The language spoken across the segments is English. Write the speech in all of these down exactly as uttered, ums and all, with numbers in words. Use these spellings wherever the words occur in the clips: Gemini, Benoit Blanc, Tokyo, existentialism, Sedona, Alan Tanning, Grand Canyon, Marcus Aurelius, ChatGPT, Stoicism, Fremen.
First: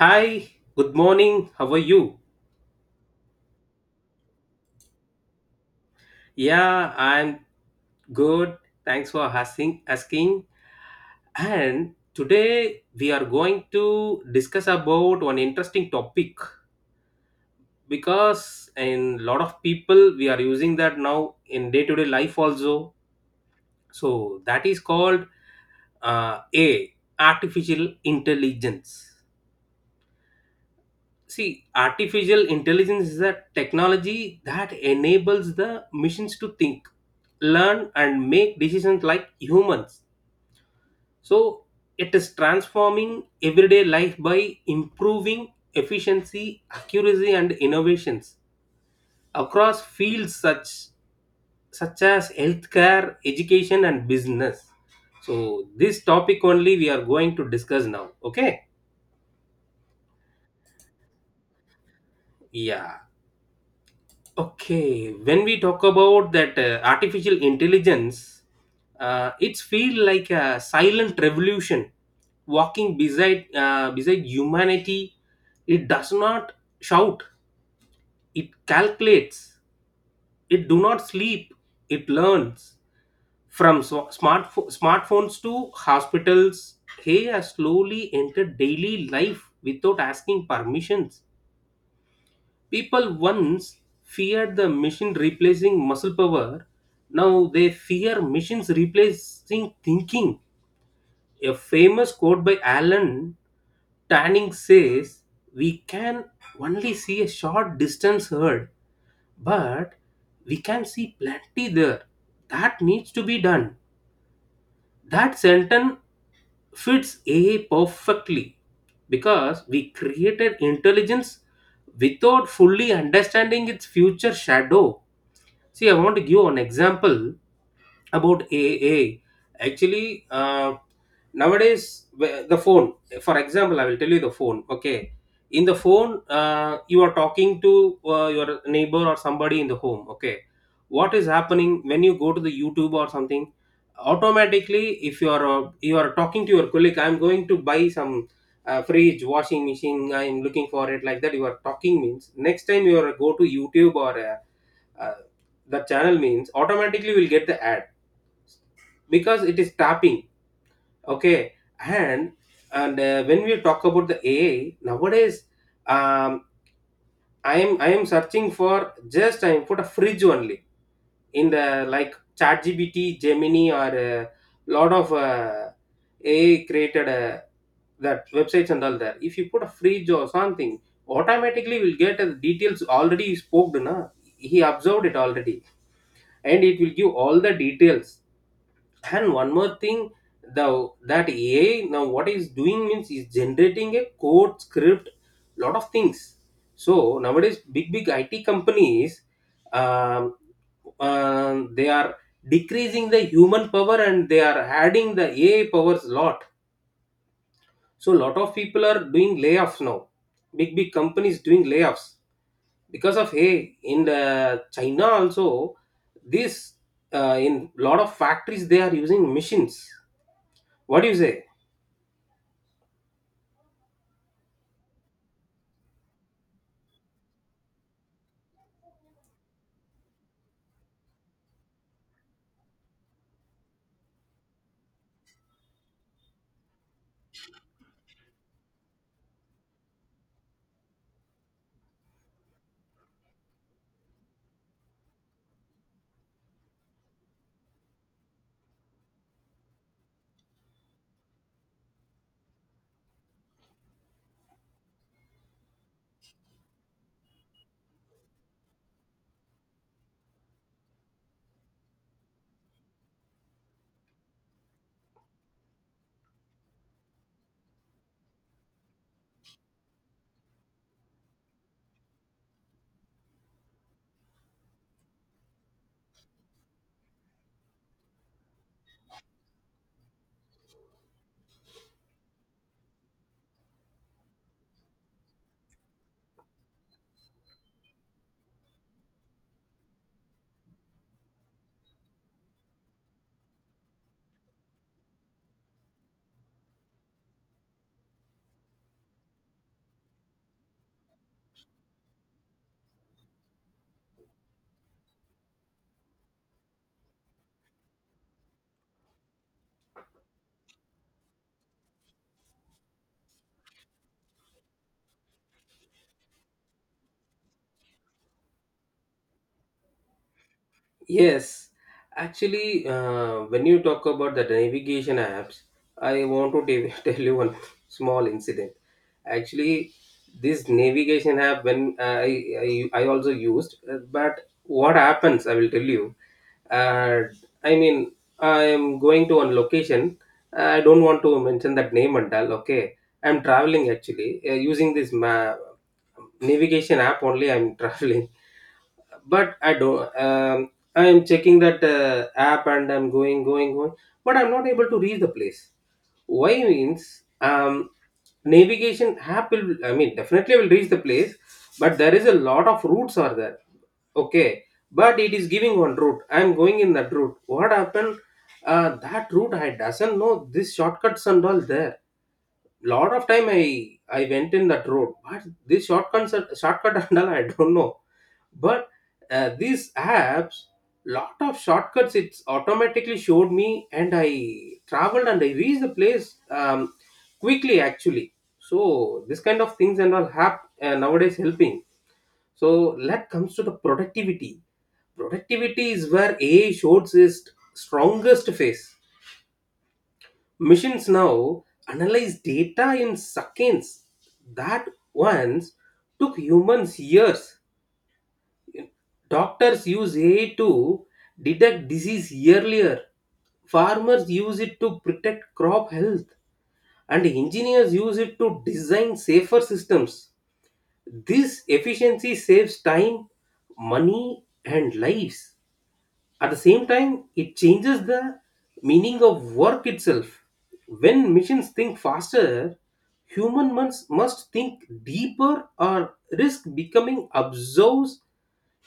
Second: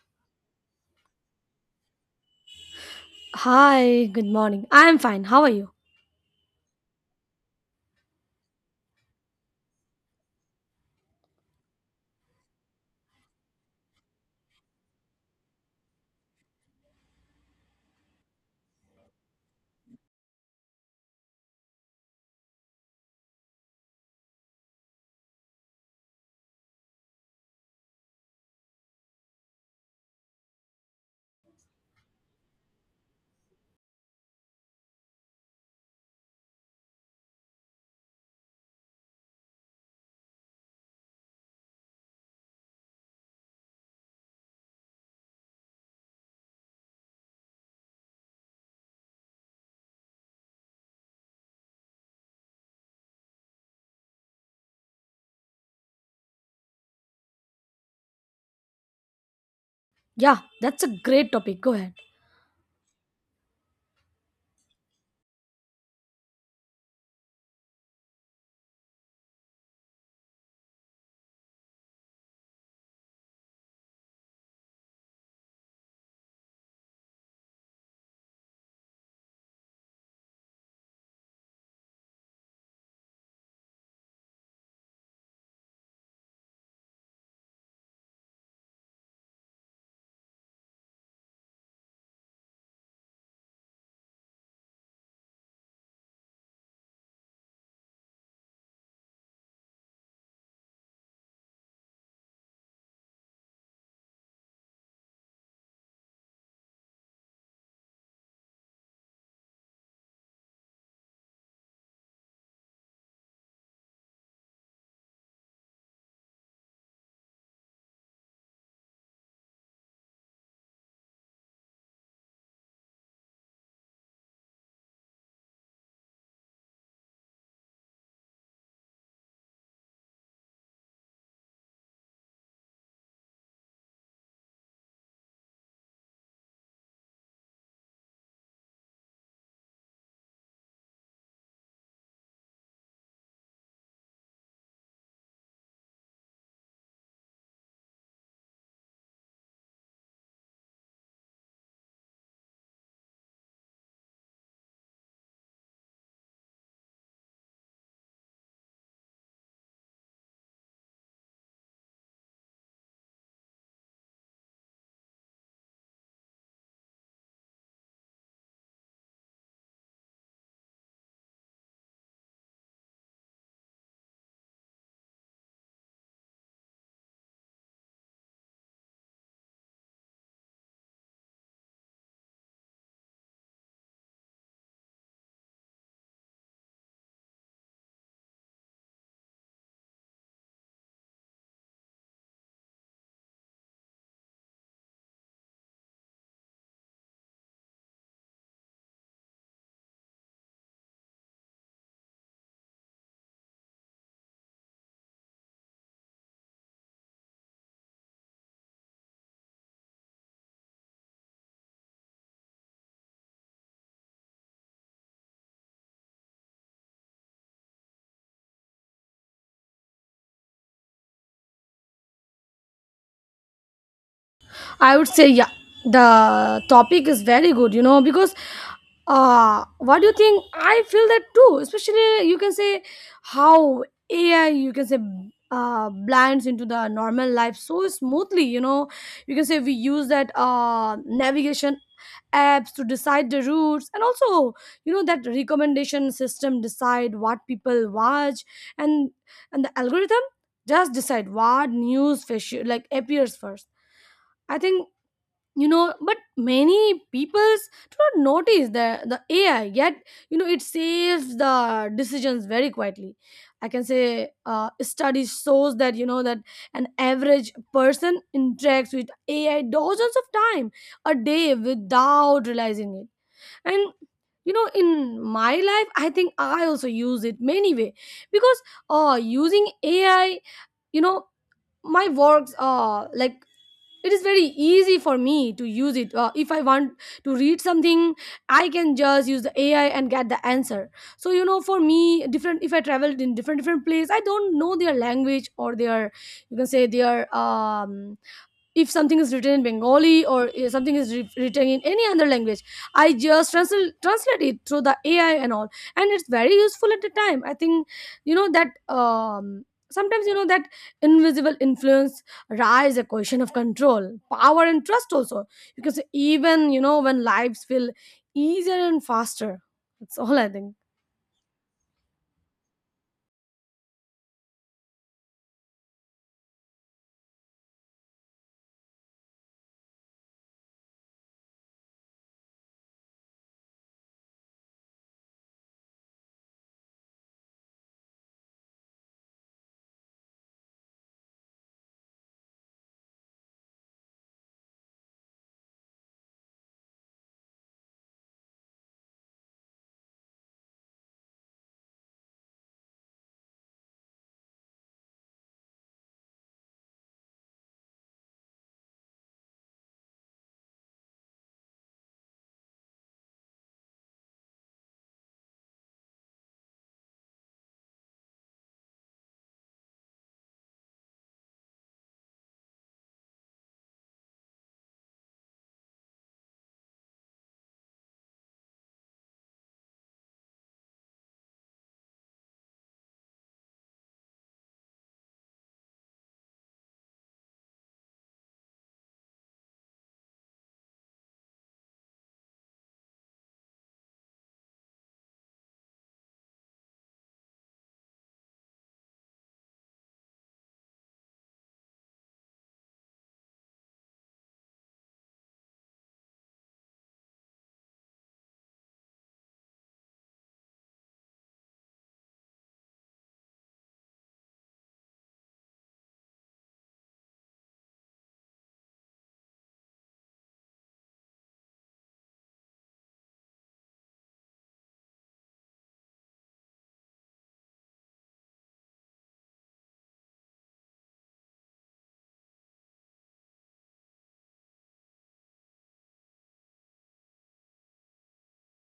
Hi, good morning. How are you? Hi, good morning. I am fine. How are you? Yeah, I'm good. Thanks for asking. Asking. And today we are going to discuss about one interesting topic because in lot of people we are using that now in day-to-day life also. So that is called uh, A, artificial intelligence. See, artificial intelligence is a technology that enables the machines to think, learn, and make decisions like humans. So, it is transforming everyday life by improving efficiency, accuracy, and innovations across fields such such as healthcare, education, and business. So, this topic only we are going to discuss now. Okay? Yeah, that's a great topic. Go ahead. Yeah. Okay, when we talk about that uh, artificial intelligence, uh, it's feel like a silent revolution walking beside uh, beside humanity. It does not shout. It calculates. It do not sleep. It learns from so- smartpho- smartphones to hospitals. He has slowly entered daily life without asking permissions. People once feared the machine replacing muscle power. Now they fear machines replacing thinking. A famous quote by Alan Tanning says, we can only see a short distance heard, but we can see plenty there. That needs to be done. That sentence fits A I perfectly because we created intelligence without fully understanding its future shadow. See, I want to give an example about A A. Actually, uh, nowadays, wh- the phone, for example, I will tell you the phone. Okay. In the phone, uh, you are talking to uh, your neighbor or somebody in the home. Okay. What is happening when you go to the YouTube or something? Automatically, if you are uh, you are talking to your colleague, I'm going to buy some uh, fridge, washing machine, I'm looking for it, like that you are talking means next time you are go to YouTube or uh, uh, the channel means automatically we'll get the ad because it is tapping. Okay. And and uh, when we talk about the AI nowadays, um, i am i am searching for, just I put a fridge only in the like ChatGPT, Gemini, or a lot of uh, A I created uh, that websites and all that. If you put a fridge or something, automatically will get the details already spoken. Na? He observed it already, and it will give all the details. And one more thing, the that AI now what is doing means is generating a code script, lot of things. So nowadays, big big IT companies, um, uh, they are decreasing the human power and they are adding the AI powers, lot. So lot of people are doing layoffs now. Big big companies doing layoffs because of, hey, in the China also this uh, in lot of factories they are using machines. What do you say? I would say, yeah, the topic is very good, you know, because uh, what do you think? I feel that too, especially you can say how A I, you can say, uh, blinds into the normal life so smoothly, you know. You can say we use that uh, navigation apps to decide the routes, and also you know that recommendation system decide what people watch, and and the algorithm just decide what news fish like appears first, I think. You know, but many peoples do not notice the the AI yet. You know, it saves the decisions very quietly. I can say uh, study shows that, you know, that an average person interacts with AI dozens of time a day without realizing it. And you know, in my life, I think I also use it many way, because uh using AI, you know, my works uh like it is very easy for me to use it. Uh, if I want to read something, I can just use the AI and get the answer. So you know, for me different, if I traveled in different different place, I don't know their language or their, you can say their, um if something is written in Bengali, or if something is writ- written in any other language, I just transl- translate it through the AI and all, and it's very useful at the time, I think. You know that, um sometimes you know that invisible influence rise a question of control, power, and trust also, because even you know when lives feel easier and faster. That's all I think. Yes, actually, uh, when you talk about the navigation apps, I want to tell tell you one small incident. Actually, this navigation app when uh, I I, I also used, uh, but what happens? I will tell you. Uh, I mean, I am going to one location. I don't want to mention that name and all. Okay, I'm traveling actually uh, using this ma- navigation app only. I'm traveling, but I don't. Um, I am checking that uh, app and I'm going, going, going, but I'm not able to reach the place. Why means um, navigation app will, I mean, definitely will reach the place, but there is a lot of routes are there. Okay, but it is giving one route. I'm going in that route. What happened? Uh, that route I doesn't know, this shortcuts and all there. Lot of time i i went in that road, but this shortcut shortcut and all I don't know. But uh, these apps, lot of shortcuts it's automatically showed me, and I traveled and I reached the place um, quickly actually. So this kind of things and all have uh, nowadays helping. So that comes to the productivity. Productivity is where AI shows its strongest face. Machines now analyze data in seconds that once took humans years. Doctors use A I to detect disease earlier. Farmers use it to protect crop health. And engineers use it to design safer systems. This efficiency saves time, money, and lives. At the same time, it changes the meaning of work itself. When machines think faster, human must, must think deeper or risk becoming observers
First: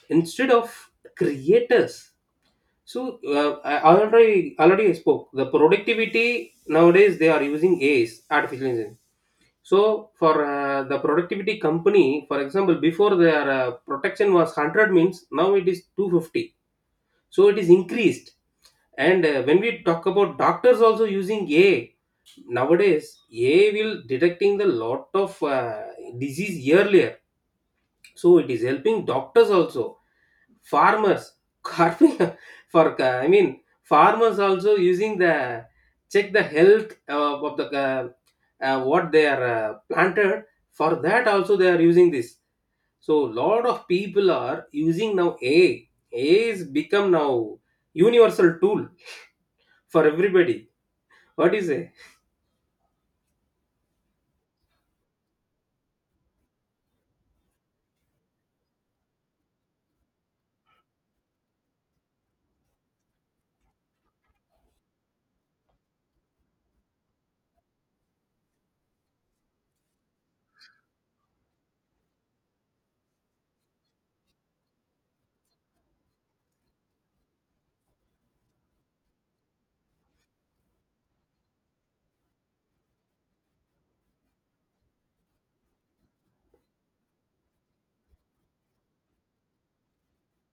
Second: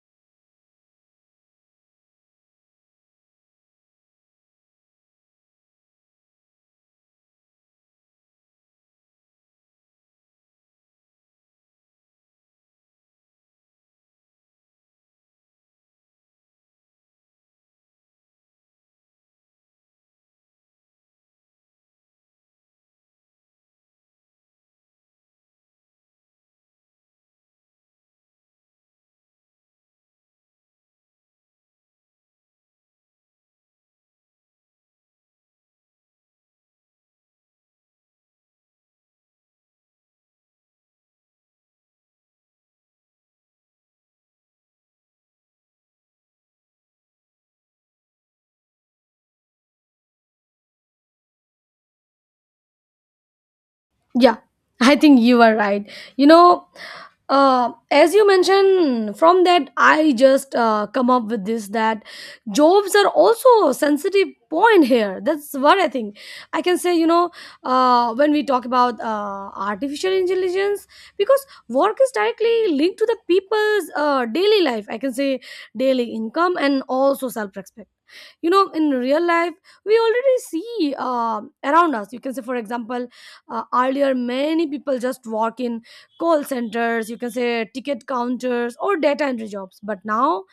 instead of creators. So uh, I already already I spoke the productivity nowadays they are using A Is artificial intelligence. So for uh, the productivity company, for example, before their uh, protection was one hundred means now it is two hundred fifty, so it is increased. And uh, when we talk about doctors also using AI nowadays, AI will detecting the lot of uh, disease earlier, so it is helping doctors also. Farmers carpenter, for uh, I mean farmers also using the check the health uh, of the uh, uh, what they are uh, planted, for that also they are using this. So lot of people are using now AI. AI is become now universal tool for everybody. What do you say? Yeah, I think you are right, you know. Uh, as you mentioned from that, I just uh, come up with this, that jobs are also a sensitive point here. That's what I think. I can say, you know, uh, when we talk about uh, artificial intelligence, because work is directly linked to the people's uh, daily life, I can say, daily income and also self-respect. You know, in real life, we already see uh, around us. You can say, for example, uh, earlier many people just walk in call centers, you can say, ticket counters, or data entry jobs. But now,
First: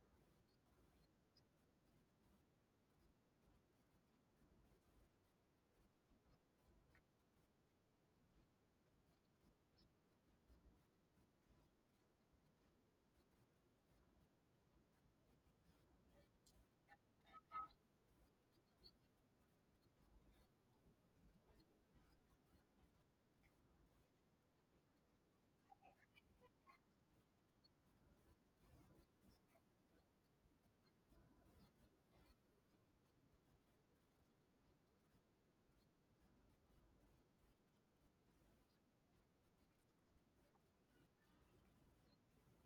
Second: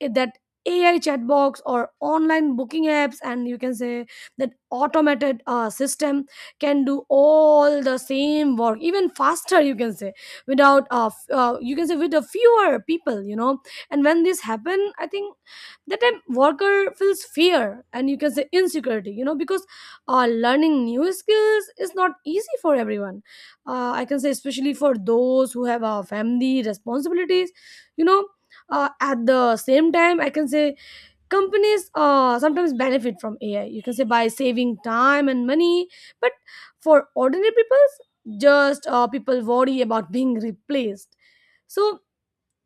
it- that A I chat box or online booking apps, and you can say that automated uh, system can do all the same work, even faster. You can say without uh, f- uh, you can say with a fewer people, you know. And when this happen, I think that time worker feels fear and, you can say, insecurity, you know, because uh, learning new skills is not easy for everyone. Uh, I can say especially for those who have uh, family responsibilities, you know. Uh, at the same time, I can say companies uh, sometimes benefit from AI, you can say, by saving time and money, but for ordinary people, just uh, people worry about being replaced. So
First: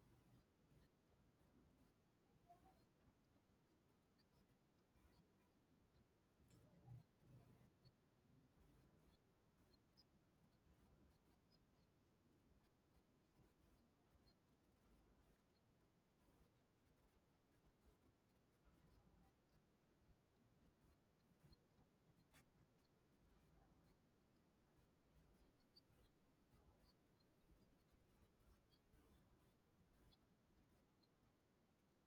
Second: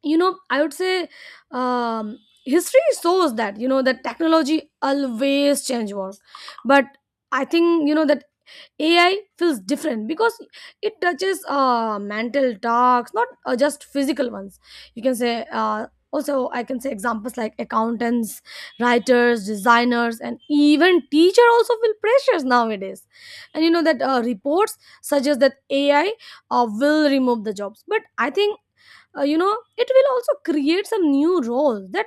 you know, I would say, um, history shows that, you know, that technology always change work, but I think you know that A I feels different because it touches uh, mental tasks, not uh, just physical ones. You can say, uh, also, I can say, examples like accountants, writers, designers, and even teacher also feel pressures nowadays. And you know that uh, reports suggest that A I uh, will remove the jobs. But I think uh, you know it will also create some new roles that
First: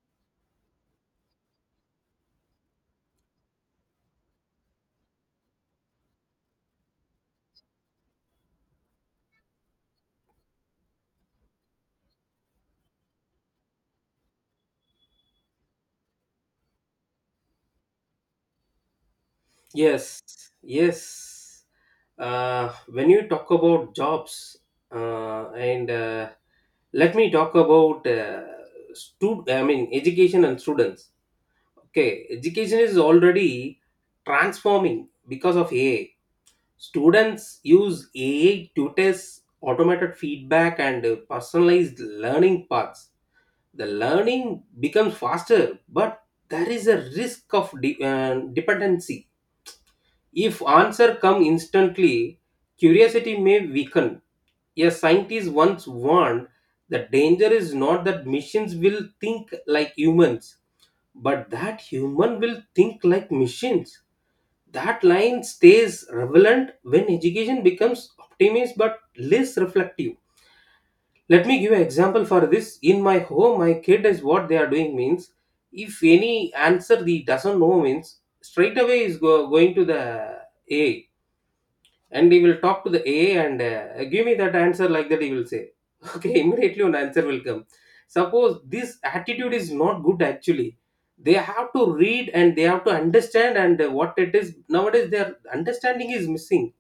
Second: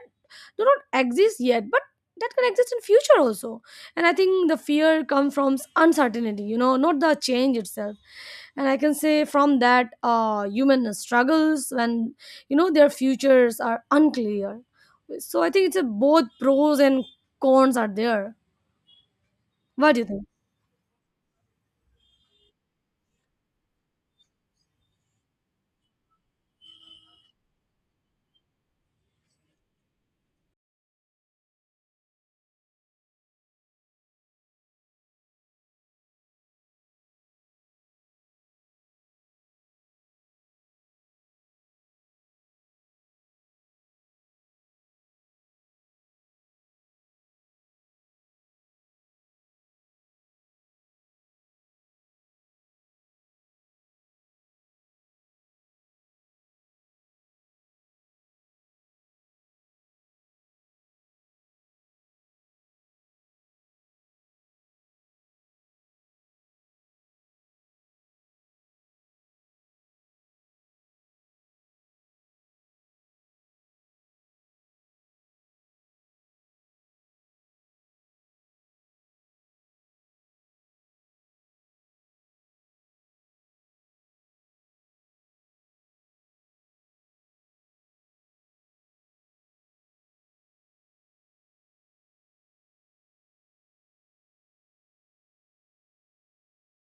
do not exist yet, but that can exist in future also. And I think the fear comes from uncertainty, you know, not the change itself. And I can say from that uh, human struggles when, you know, their futures are unclear. So I think it's a both pros and cons are there. What do you Yes, think? yes. Uh, when you talk about jobs, uh, and uh, let me talk about uh, stud- I mean education and students. Okay, education is already transforming because of A I. Students use A I tutors, automated feedback, and uh, personalized learning paths. The learning becomes faster, but there is a risk of de- uh, dependency. If answer come instantly, curiosity may weaken. A scientist once warned, the danger is not that machines will think like humans, but that human will think like machines. That line stays relevant when education becomes optimist but less reflective. Let me give an example for this. In my home, my kid is what they are doing means if any answer he doesn't know means straight away is go, going to the A, and he will talk to the A and uh, give me that answer, like that he will say. Okay, immediately an answer will come. Suppose this attitude is not good actually. They have to read and they have to understand, and uh, what it is nowadays their understanding is missing.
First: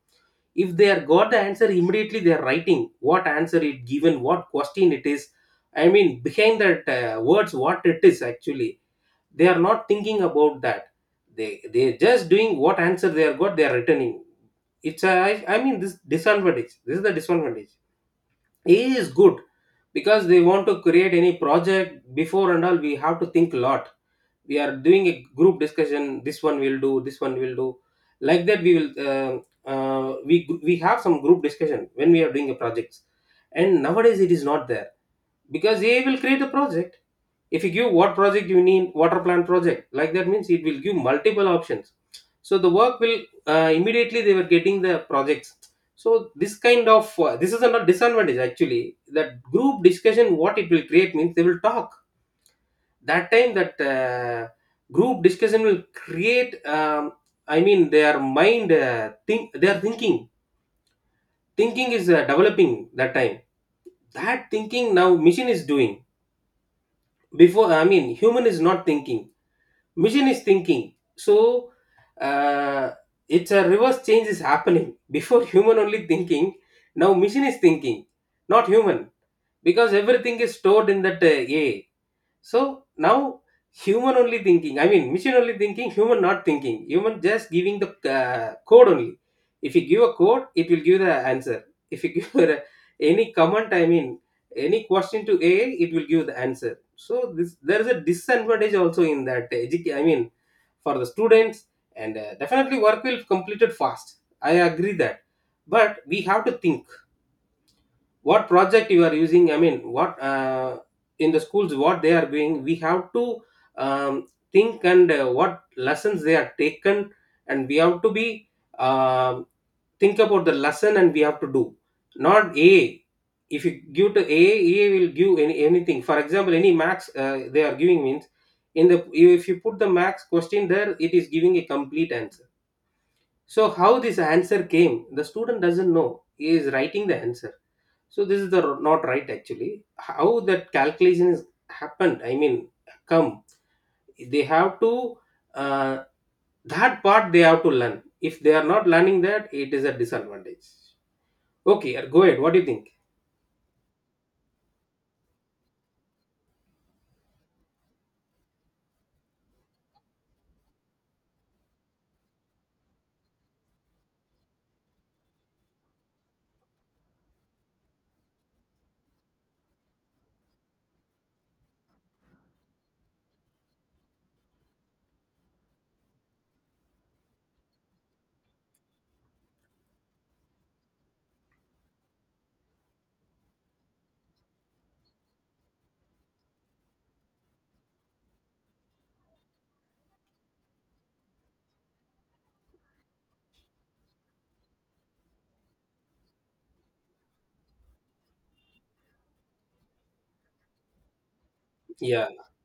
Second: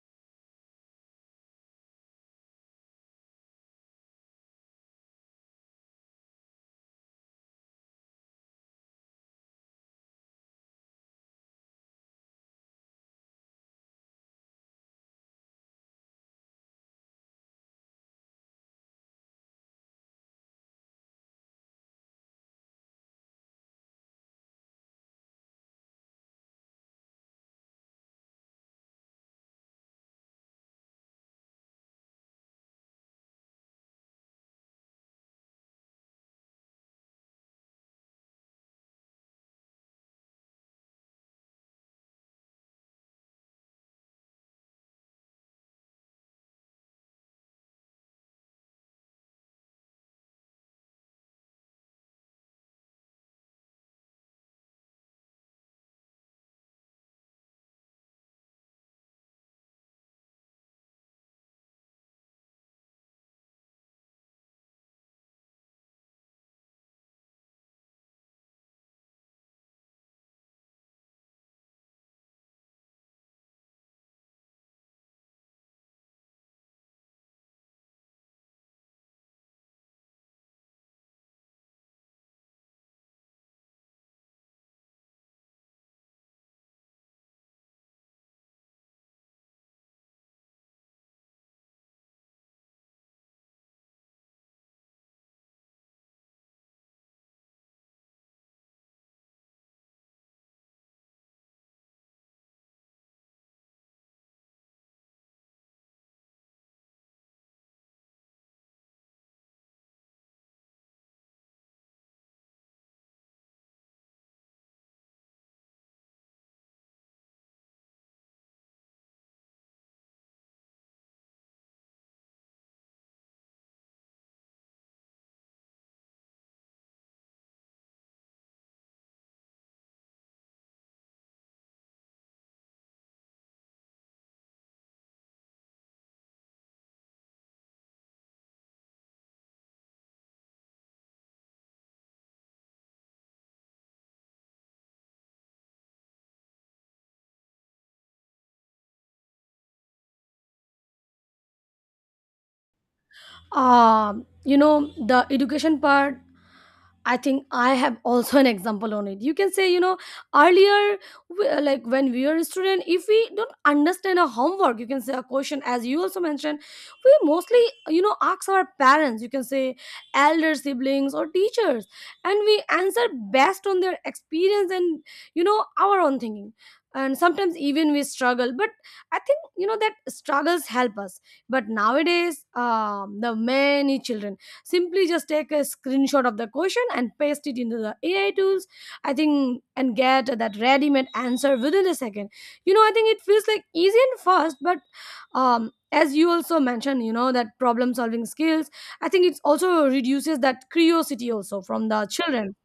If they are got the answer immediately, they are writing what answer it given, what question it is, I mean behind that uh, words what it is actually, they are not thinking about that. They they just doing what answer they are got, they are returning. It's a, I, I mean this disadvantage, this is the disadvantage is good because they want to create any project. Before and all we have to think a lot. We are doing a group discussion, this one will do, this one will do, like that we will uh, uh, we we have some group discussion when we are doing a projects. And nowadays it is not there because A I will create a project. If you give what project you need, water plant project, like that means it will give multiple options. So the work will uh, immediately they were getting the projects. So this kind of uh, this is a not disadvantage actually. That group discussion what it will create means they will talk. That time that uh, group discussion will create. Um, I mean their mind uh, think they are thinking. Thinking is uh, developing that time. That thinking now machine is doing. Before I mean human is not thinking, machine is thinking. So uh, it's a reverse change is happening. Before human only thinking, now machine is thinking, not human, because everything is stored in that uh, AI. So now human only thinking, I mean machine only thinking, human not thinking. Human just giving the uh, code only. If you give a code, it will give the answer. If you give a, any comment, I mean any question to A I, it will give the answer. So this there is a disadvantage also in that, edu- I mean for the students. And uh, definitely work will completed fast. I agree that, but we have to think what project you are using, I mean what uh, in the schools what they are doing. We have to um, think and uh, what lessons they are taken, and we have to be um think about the lesson and we have to do, not a, if you give to a A will give any, anything, for example any max uh, they are giving means in the, if you put the max question there, it is giving a complete answer. So how this answer came, the student doesn't know, he is writing the answer. So this is the r- not right actually. How that calculation is happened? I mean, come, they have to uh, that part they have to learn. If they are not learning that, it is a disadvantage. Okay, uh, go ahead. What do you think? Um you know, the education part, I think I have also an example on it. You can say, you know, earlier, w- uh, like when we are a student, if we don't understand a homework, you can say a question, as you also mentioned, we mostly, you know, ask our parents, you can say, elder siblings or teachers, and we answer based on their experience and, you know, our own thinking. And sometimes even we struggle, but I think, you know, that struggles help us. But nowadays, um, the many children simply just take a screenshot of the question and paste it into the AI tools, I think, and get that ready-made answer within a second. You know, I think it feels like easy and fast, but um as you also mentioned, you know, that problem solving skills, I think it also reduces that curiosity also from the Yeah. children.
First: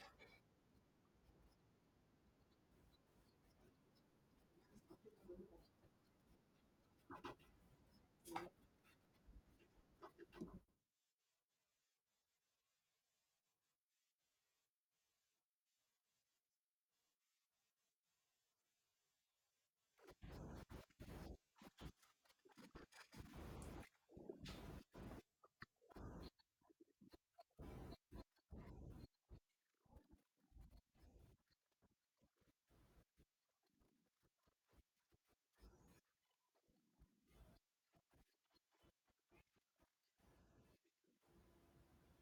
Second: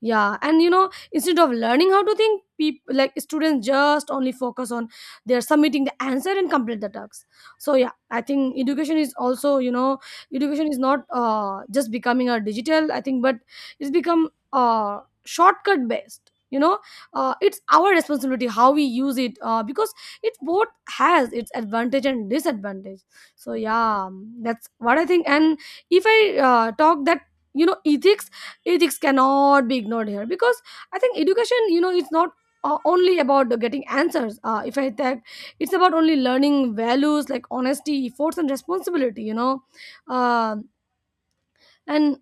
Yeah, and you know, instead of learning how to think, people like students just only focus on they're submitting the answer and complete the tasks. So yeah, I think education is also, you know, education is not uh, just becoming a digital, I think, but it's become uh, shortcut based, you know. Uh, it's our responsibility how we use it, uh, because it both has its advantage and disadvantage. So yeah, um, that's what I think. And if I uh, talk that, you know, ethics, ethics cannot be ignored here because I think education, you know, it's not uh, only about the getting answers. Uh, if I that, it's about only learning values like honesty, efforts, and responsibility, you know. Um and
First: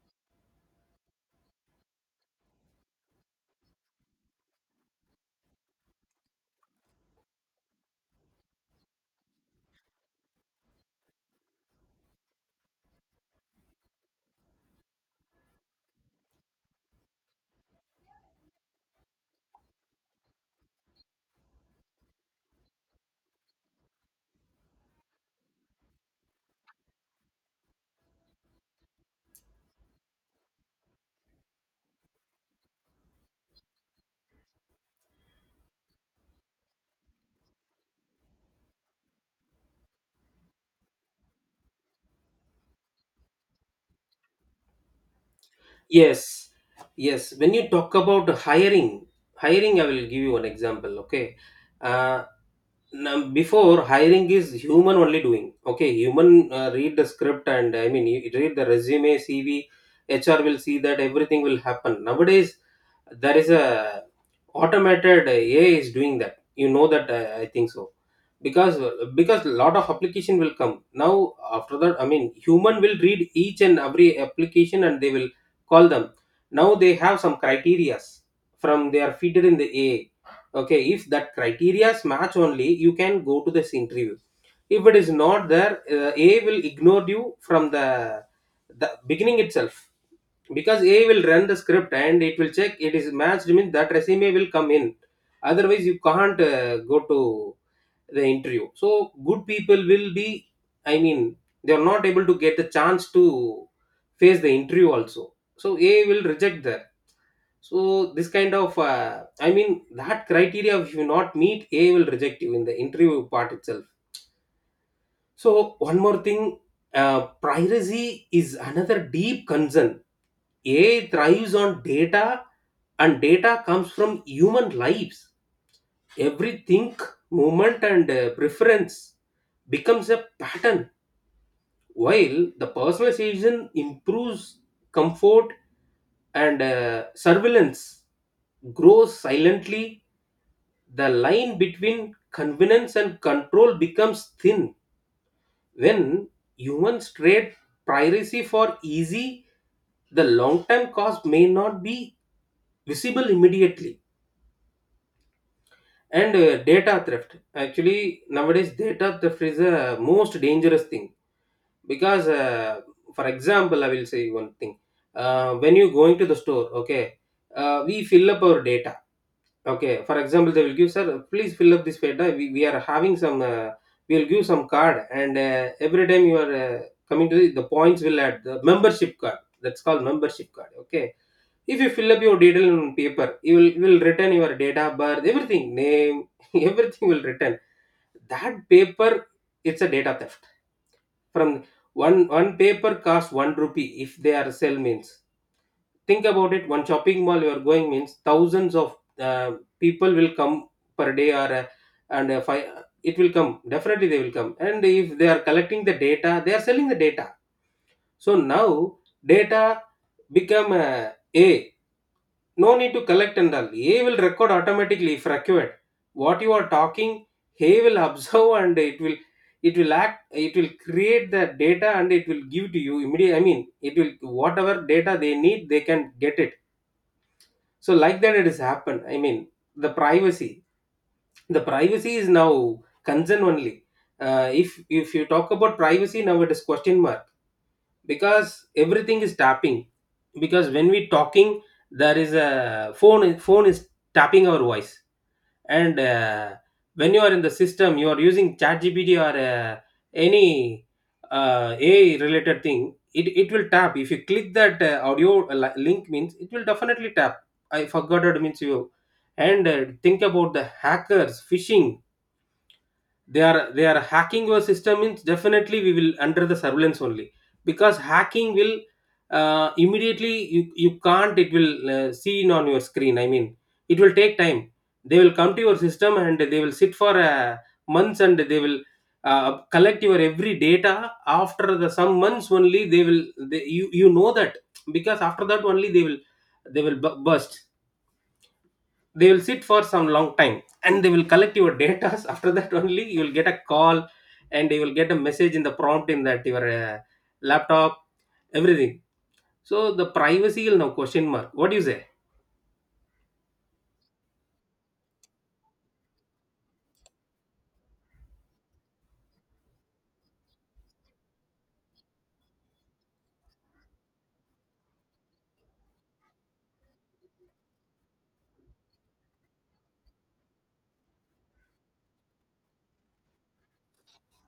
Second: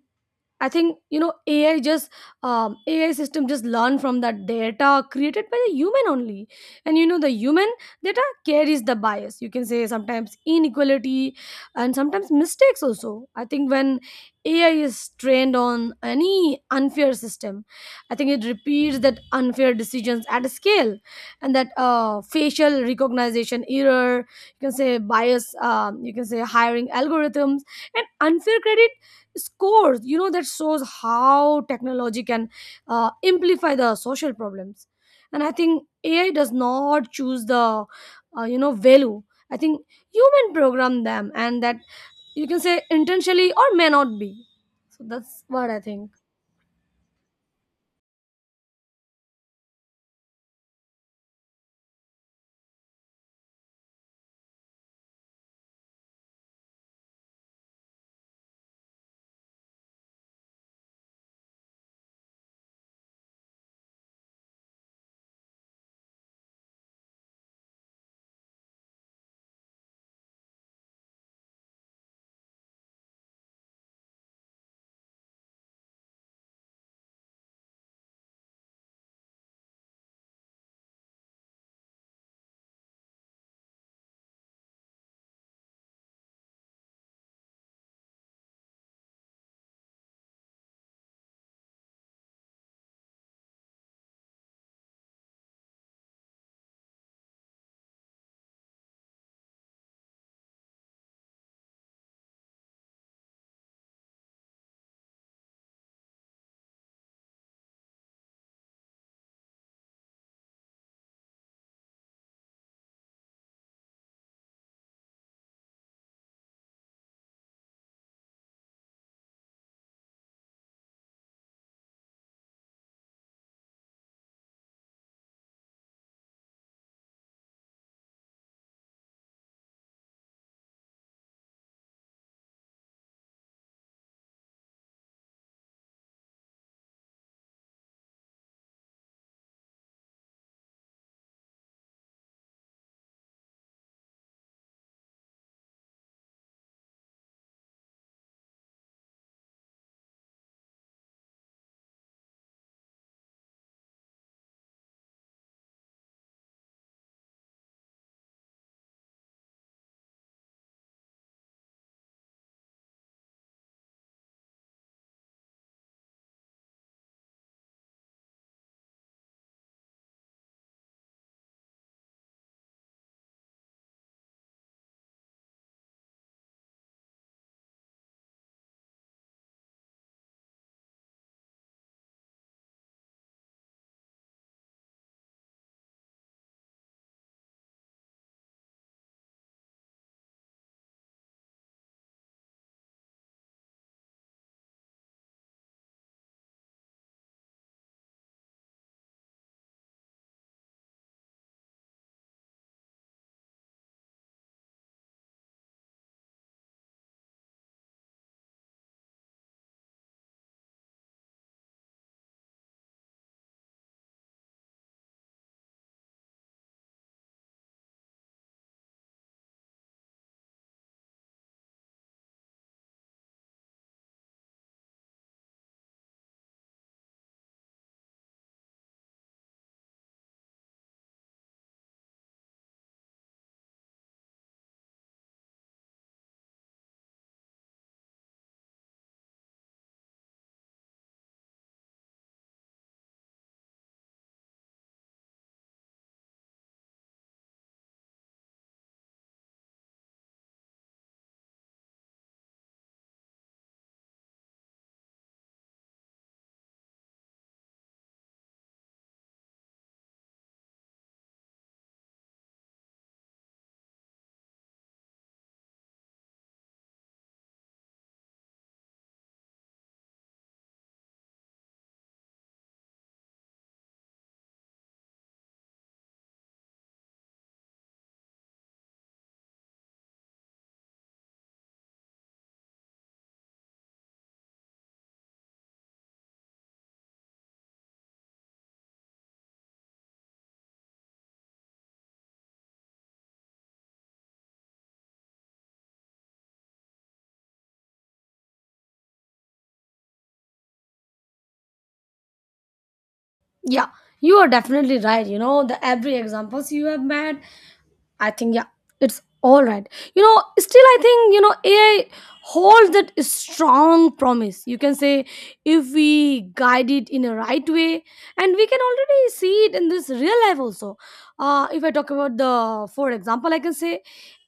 I think you know A I just, um, A I system just learn from the data created by the human only, and you know the human data carries the bias. You can say sometimes inequality, and sometimes mistakes also. I think when A I is trained on any unfair system, I think it repeats that unfair decisions at a scale, and that uh, facial recognition error. You can say bias. Um, you can say hiring algorithms and unfair credit scores, you know, that shows how technology can uh, amplify the social problems. And I think AI does not choose the uh, you know value. I think human program them, and that, you can say, intentionally or may not be. So that's what I think. Yes. Yes. When you talk about hiring, hiring, I will give you an example. Okay. Uh, now, before hiring is human only doing. Okay, human uh, read the script and I mean, you read the resume, C V, H R will see that everything will happen. Nowadays, there is a automated uh, A I is doing that. You know that uh, I think so because uh, because lot of application will come now. After that, I mean, human will read each and every application and they will call them. Now they have some criterias from they are fitted in the AI. Okay, if that criteria match only you can go to this interview. If it is not there, uh, A will ignore you from the the beginning itself, because A will run the script and it will check. It is matched means that resume will come in, otherwise you can't uh, go to the interview. So good people will be, I mean, they are not able to get the chance to face the interview also. So A will reject that. So this kind of, uh, I mean, that criteria if you not meet, A will reject you in the interview part itself. So one more thing, uh, privacy is another deep concern. A I thrives on data, and data comes from human lives. Every think, movement, and uh, preference becomes a pattern. While the personalization improves comfort and uh, surveillance grows silently, the line between convenience and control becomes thin. When humans trade privacy for easy, the long term cost may not be visible immediately. And uh, data theft, actually nowadays data theft is a most dangerous thing. Because uh, For example, I will say one thing. Uh, when you going to the store, okay, uh, we fill up our data. Okay, for example, they will give, sir, please fill up this data. We, we are having some, uh, we'll give some card, and uh, every time you are uh, coming to the, the points, will add the membership card. That's called membership card. Okay, if you fill up your detail on paper, you will you will return your data of birth, everything, name, everything will return. That paper, it's a data theft. From one one paper costs one rupee if they are sell means, think about it, one shopping mall you are going means thousands of, uh, people will come per day. Or uh, and uh, fi- it will come definitely, they will come, and if they are collecting the data, they are selling the data. So now data become, uh, a no need to collect and all. A will record automatically. If accurate what you are talking, A will observe and it will it will act. It will create the data and it will give to you immediately. I mean, it will, whatever data they need, they can get it. So like that it has happened. I mean, the privacy. The privacy is now concern only. Uh, if if you talk about privacy now, it is question mark, because everything is tapping. Because when we talking, there is a phone phone is tapping our voice. And uh, when you are in the system, you are using ChatGPT or uh, any uh, AI related thing, it, it will tap. If you click that uh, audio uh, li- link means, it will definitely tap. I forgot it means you. And uh, think about the hackers, phishing. They are they are hacking your system means definitely we will under the surveillance only. Because hacking will, uh, immediately you, you can't, it will uh, seen on your screen, I mean, it will take time. They will come to your system and they will sit for uh, months, and they will uh, collect your every data. After the some months only, they will, they, you you know that, because after that only they will, they will bu- burst. They will sit for some long time and they will collect your data. After that only you will get a call, and you will get a message in the prompt, in that your uh, laptop, everything. So the privacy will now question mark. What do you say? Yeah, you are definitely right, you know, the every examples you have made. I think yeah, it's all right. You know, still I think you know A I holds that strong promise. You can say if we guide it in a right way, and we can already see it in this real life also. Uh, if I talk about the, for example, I can say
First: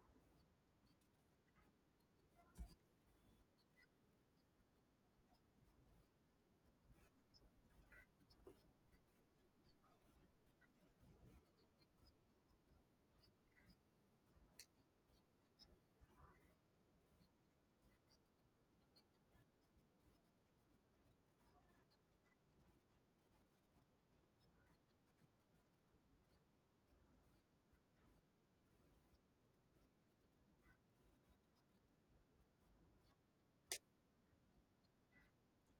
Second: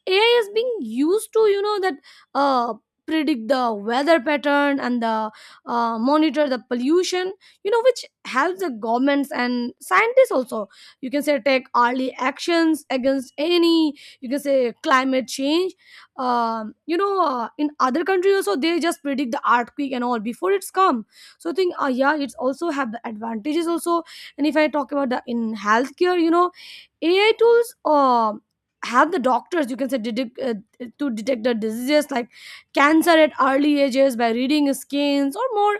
AI is being used to, you know, that uh, predict the weather pattern, and the uh, monitor the pollution, you know, which helps the governments and scientists also. You can say take early actions against any, you can say, climate change. Um, you know, uh, in other countries also, they just predict the earthquake and all before it's come. So I think uh, yeah, it's also have the advantages also. And if I talk about the in healthcare, you know, AI tools um have the doctors, you can say, detect, uh, uh, to detect the diseases like cancer at early ages by reading scans, or more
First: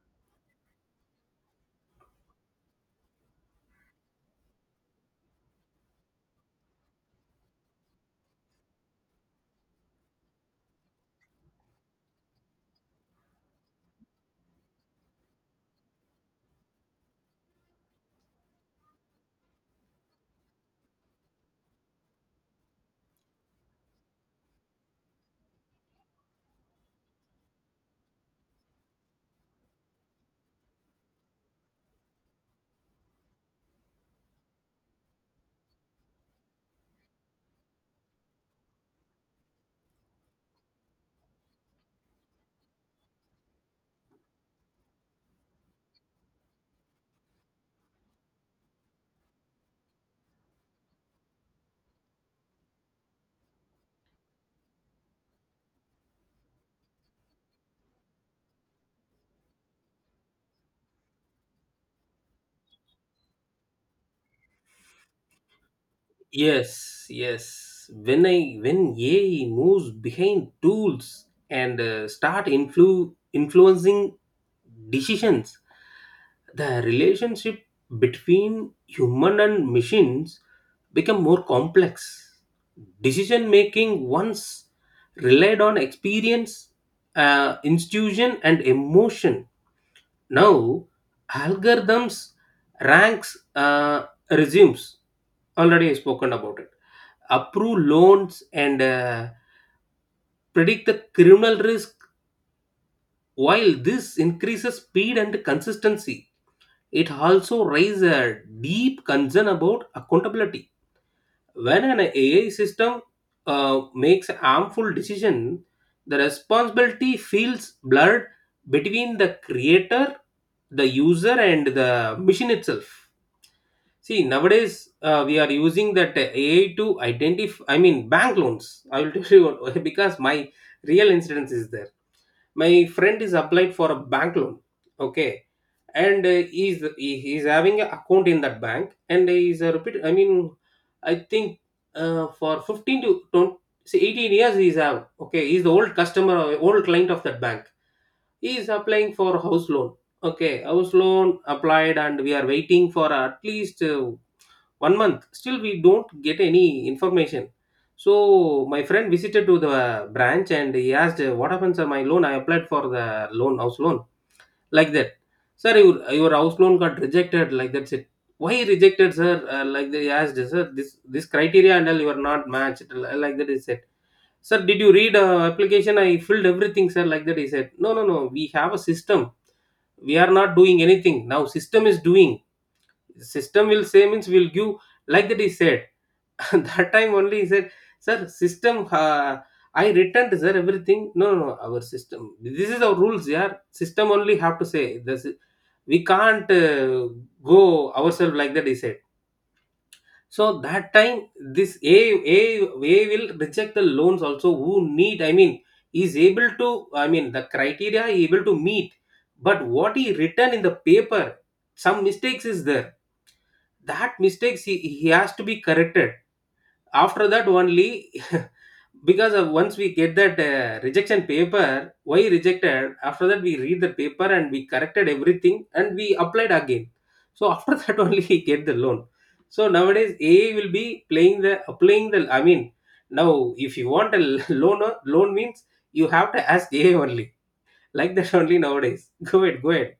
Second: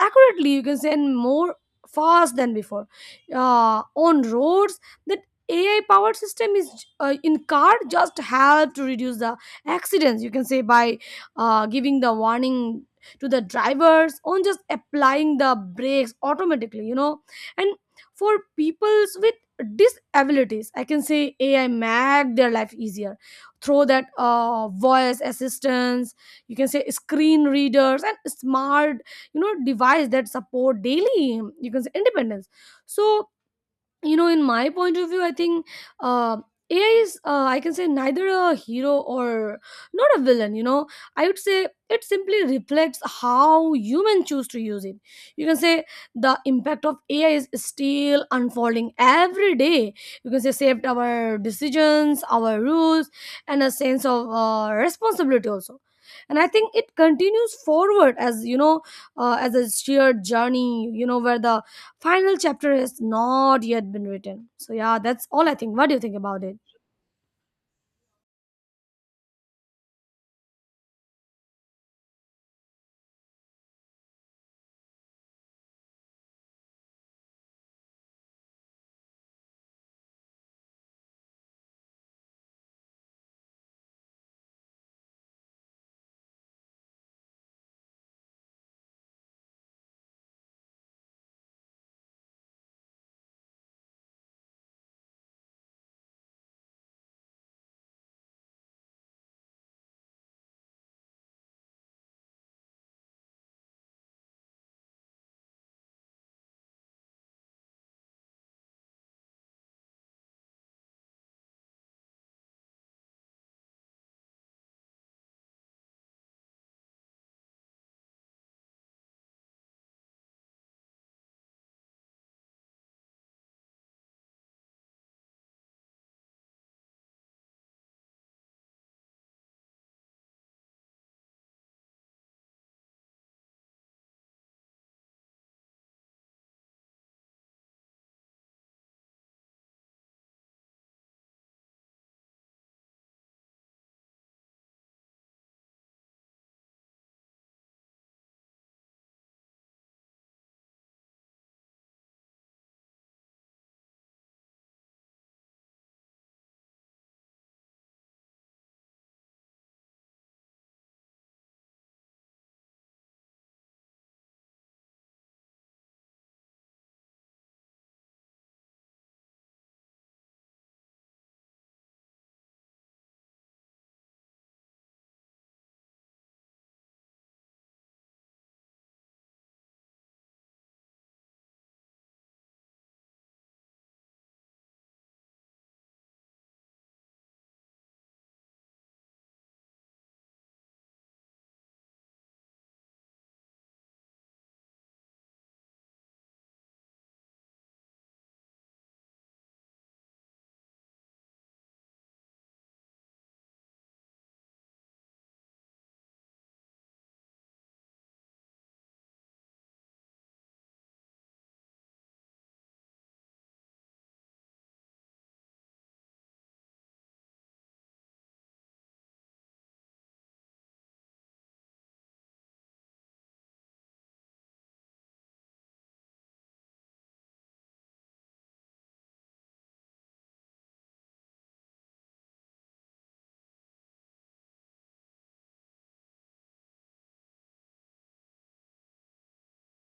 accurately, you can say, and more fast than before. Uh, on roads, that AI powered system is uh, in car, just help to reduce the accidents, you can say, by uh, giving the warning to the drivers on just applying the brakes automatically, you know. And for peoples with disabilities, I can say AI make their life easier through that uh, voice assistance, you can say, screen readers, and smart, you know, device that support daily, you can say, independence. So you know, in my point of view, I think uh, AI is, uh, I can say, neither a hero or not a villain, you know. I would say it simply reflects how humans choose to use it. You can say the impact of AI is still unfolding every day. You can say saved our decisions, our rules, and a sense of uh, responsibility also. And I think it continues forward as, you know, uh, as a shared journey, you know, where the final chapter is not yet been written. So yeah, that's all I think. What do you think about it? Yes, yes. When I when A I moves behind tools and uh, start influ- influencing decisions, the relationship between human and machines become more complex. Decision making once relied on experience, uh, institution, and emotion. Now algorithms ranks, uh, resumes, already I spoken about it, approve loans, and uh, predict the criminal risk. While this increases speed and consistency, it also raises a deep concern about accountability. When an AI system uh, makes a harmful decision, the responsibility feels blurred between the creator, the user, and the machine itself. See, nowadays uh, we are using that uh, A I to identify. I mean, bank loans. I will tell you what- because my real incidence is there. My friend is applied for a bank loan. Okay, and uh, he's he- he's having an account in that bank, and he's a repeat. I mean, I think uh, for fifteen to twenty, see eighteen years he's have. Okay, he's the old customer, old client of that bank. He is applying for house loan. Okay, house loan applied, and we are waiting for at least uh, one month. Still we don't get any information. So my friend visited to the branch and he asked, what happened sir, my loan, I applied for the loan, house loan, like that. Sir, your, your house loan got rejected, like that. Said, why rejected sir? Uh, like they asked, sir, this this criteria and all you are not matched, uh, like that he said. Sir, did you read uh, application, I filled everything sir, like that he said. No no no, we have a system, we are not doing anything now, system is doing. System will say means will give, like that he said. That time only he said, sir, system, uh, I returned sir everything. No no no, our system, this is our rules, yeah, system only have to say this is- we can't uh, go ourselves, like that he said. So that time, this a a A will reject the loans also, who need, I mean, is able to, I mean the criteria he able to meet, but what he written in the paper, some mistakes is there. That mistakes he, he has to be corrected. After that only, because of, once we get that uh, rejection paper, why rejected, after that we read the paper and we corrected everything and we applied again. So after that only he get the loan. So nowadays AI will be playing, the applying, the I mean, now if you want a loan loan means, you have to ask AI only. Like that only nowadays. Go ahead, go ahead.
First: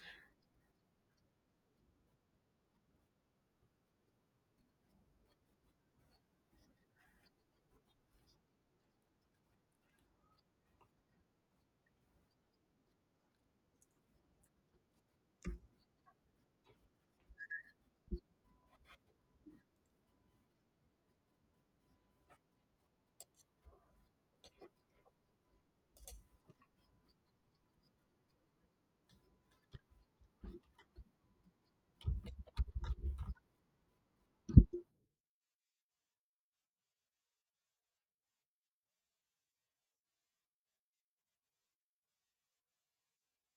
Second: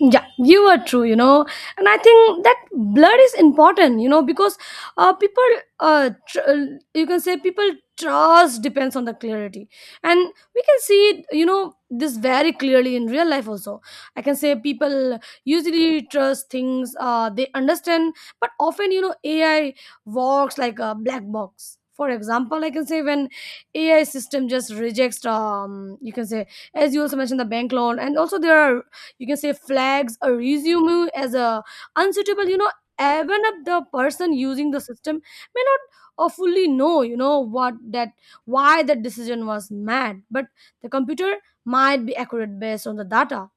Yeah, you are true, you know. And I think that blood is important, you know, because uh, people, uh, tr- uh, you can say people trust depends on the clarity. And we can see, it, you know, this very clearly in real life also. I can say people usually trust things uh, they understand, but often, you know, A I works like a black box. For example, I can say when A I system just rejects, um, you can say, as you also mentioned, the bank loan, and also there are, you can say, flags a resume as a unsuitable, you know, even if the person using the system may not or fully know, you know, what that, why that decision was made, but the computer might be accurate based on the data,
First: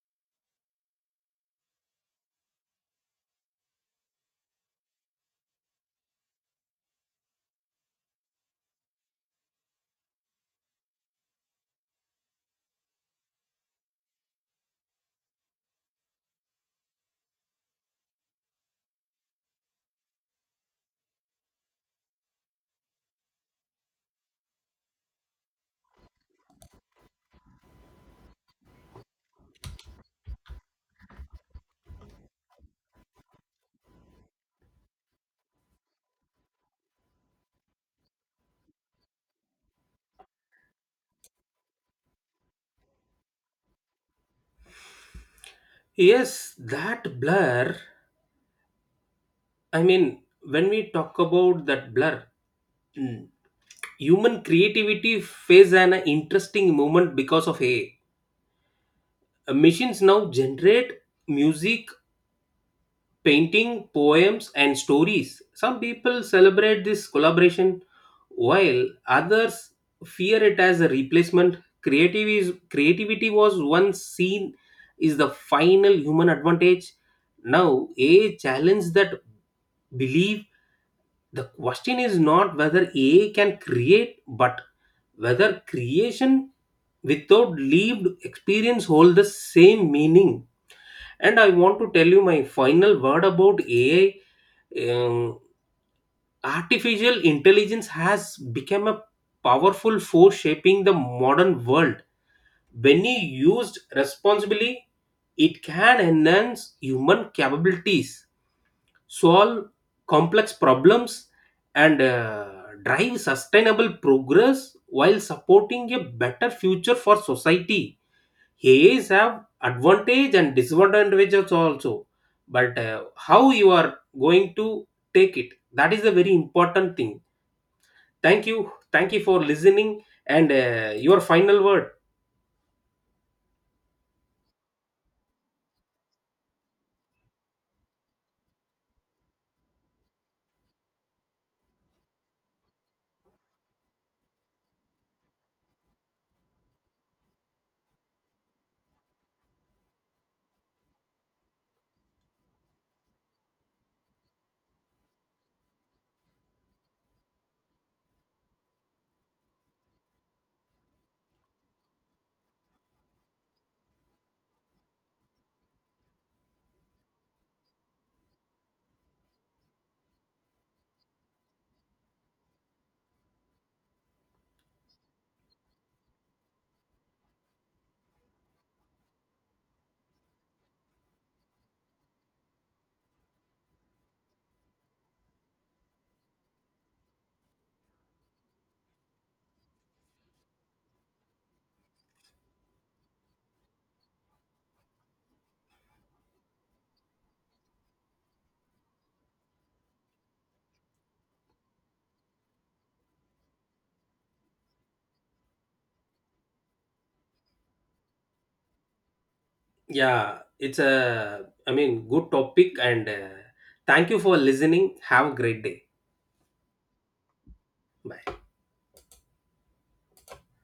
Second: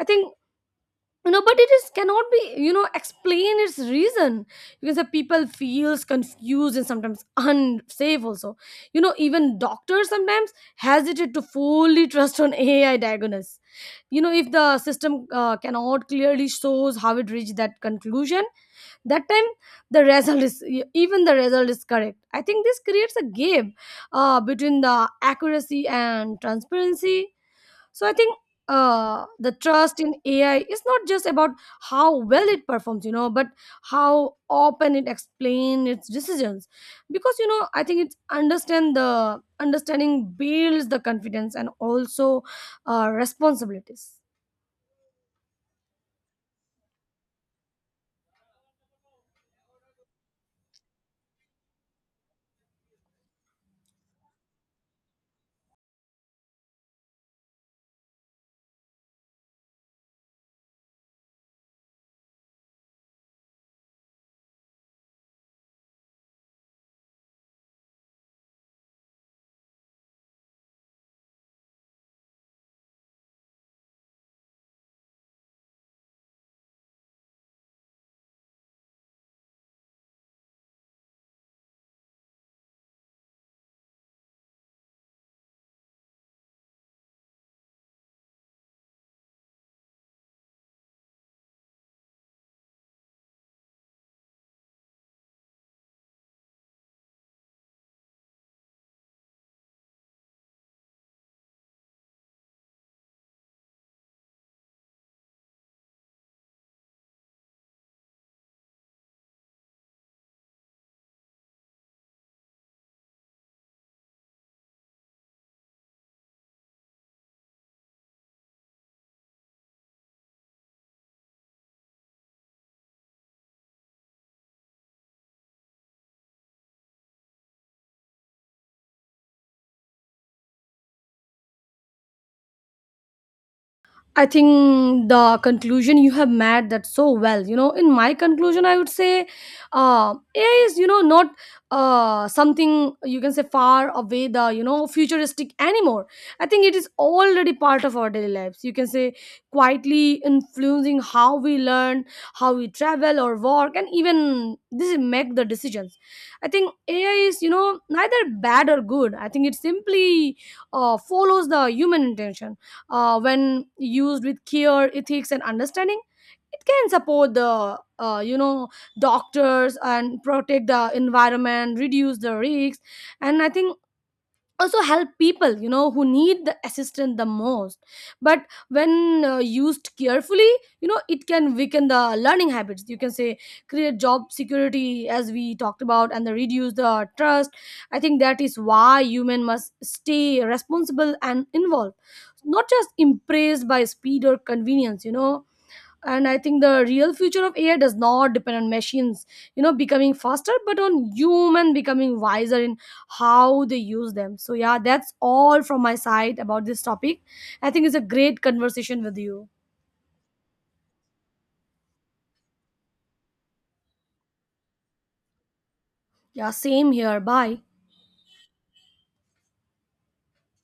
I think. You know, but it is cannot be, you know, explain its reason. You can say people feels confused and sometimes unsafe also, you know. Even doctors sometimes hesitate to fully trust on AI diagnosis, you know, if the system uh, cannot clearly shows how it reached that conclusion. That time the result is e, even the result is correct, I think this creates a gap uh, between the accuracy and transparency. So I think uh, the trust in AI is not just about how well it performs, you know, but how often it explains its decisions, because you know I think it's understand the understanding builds the confidence, and also uh, responsibilities. Yes, that blur. I mean, when we talk about that blur, mm, human creativity faces an interesting moment because of A I. Uh, Machines now generate music, painting, poems, and stories. Some people celebrate this collaboration, while others fear it as a replacement. Creative is, creativity was once seen is the final human advantage. Now, A I challenged that belief. The question is not whether AI can create, but whether creation without lived experience hold the same meaning. And I want to tell you my final word about AI. Um, artificial intelligence has become a powerful force shaping the modern world. When used responsibly, it can enhance human capabilities, solve complex problems, and uh, drive sustainable progress while supporting a better future for society. AIs have advantage and disadvantages also, but uh, how you are going to take it, that is the very important thing. Thank you, thank you for listening, and uh, your final word. I think the conclusion you have made that so well. You know, in my conclusion, I would say uh, A I is, you know, not uh, something, you can say, far away, the you know futuristic anymore. I think it is already part of our daily lives. You can say quietly influencing how we learn, how we travel or work, and even this is make the decisions. I think A I is, you know, neither bad or good. I think it simply uh, follows the human intention. Uh, when used with care, ethics, and understanding, it can support the uh, you know doctors, and protect the environment, reduce the risks. And I think also help people, you know, who need the assistance the most. But when uh, used carefully, you know, it can weaken the learning habits, you can say, create job security, as we talked about, and the reduce the trust. I think that is why human must stay responsible and involved, not just impressed by speed or convenience, you know. And I think the real future of AI does not depend on machines, you know, becoming faster, but on human becoming wiser in how they use them. So yeah, that's all from my side about this topic. I think it's a great conversation with you. Yeah, it's a, I mean, good topic, and uh, thank you for listening, have a great day. Yeah, same here. Bye. Bye.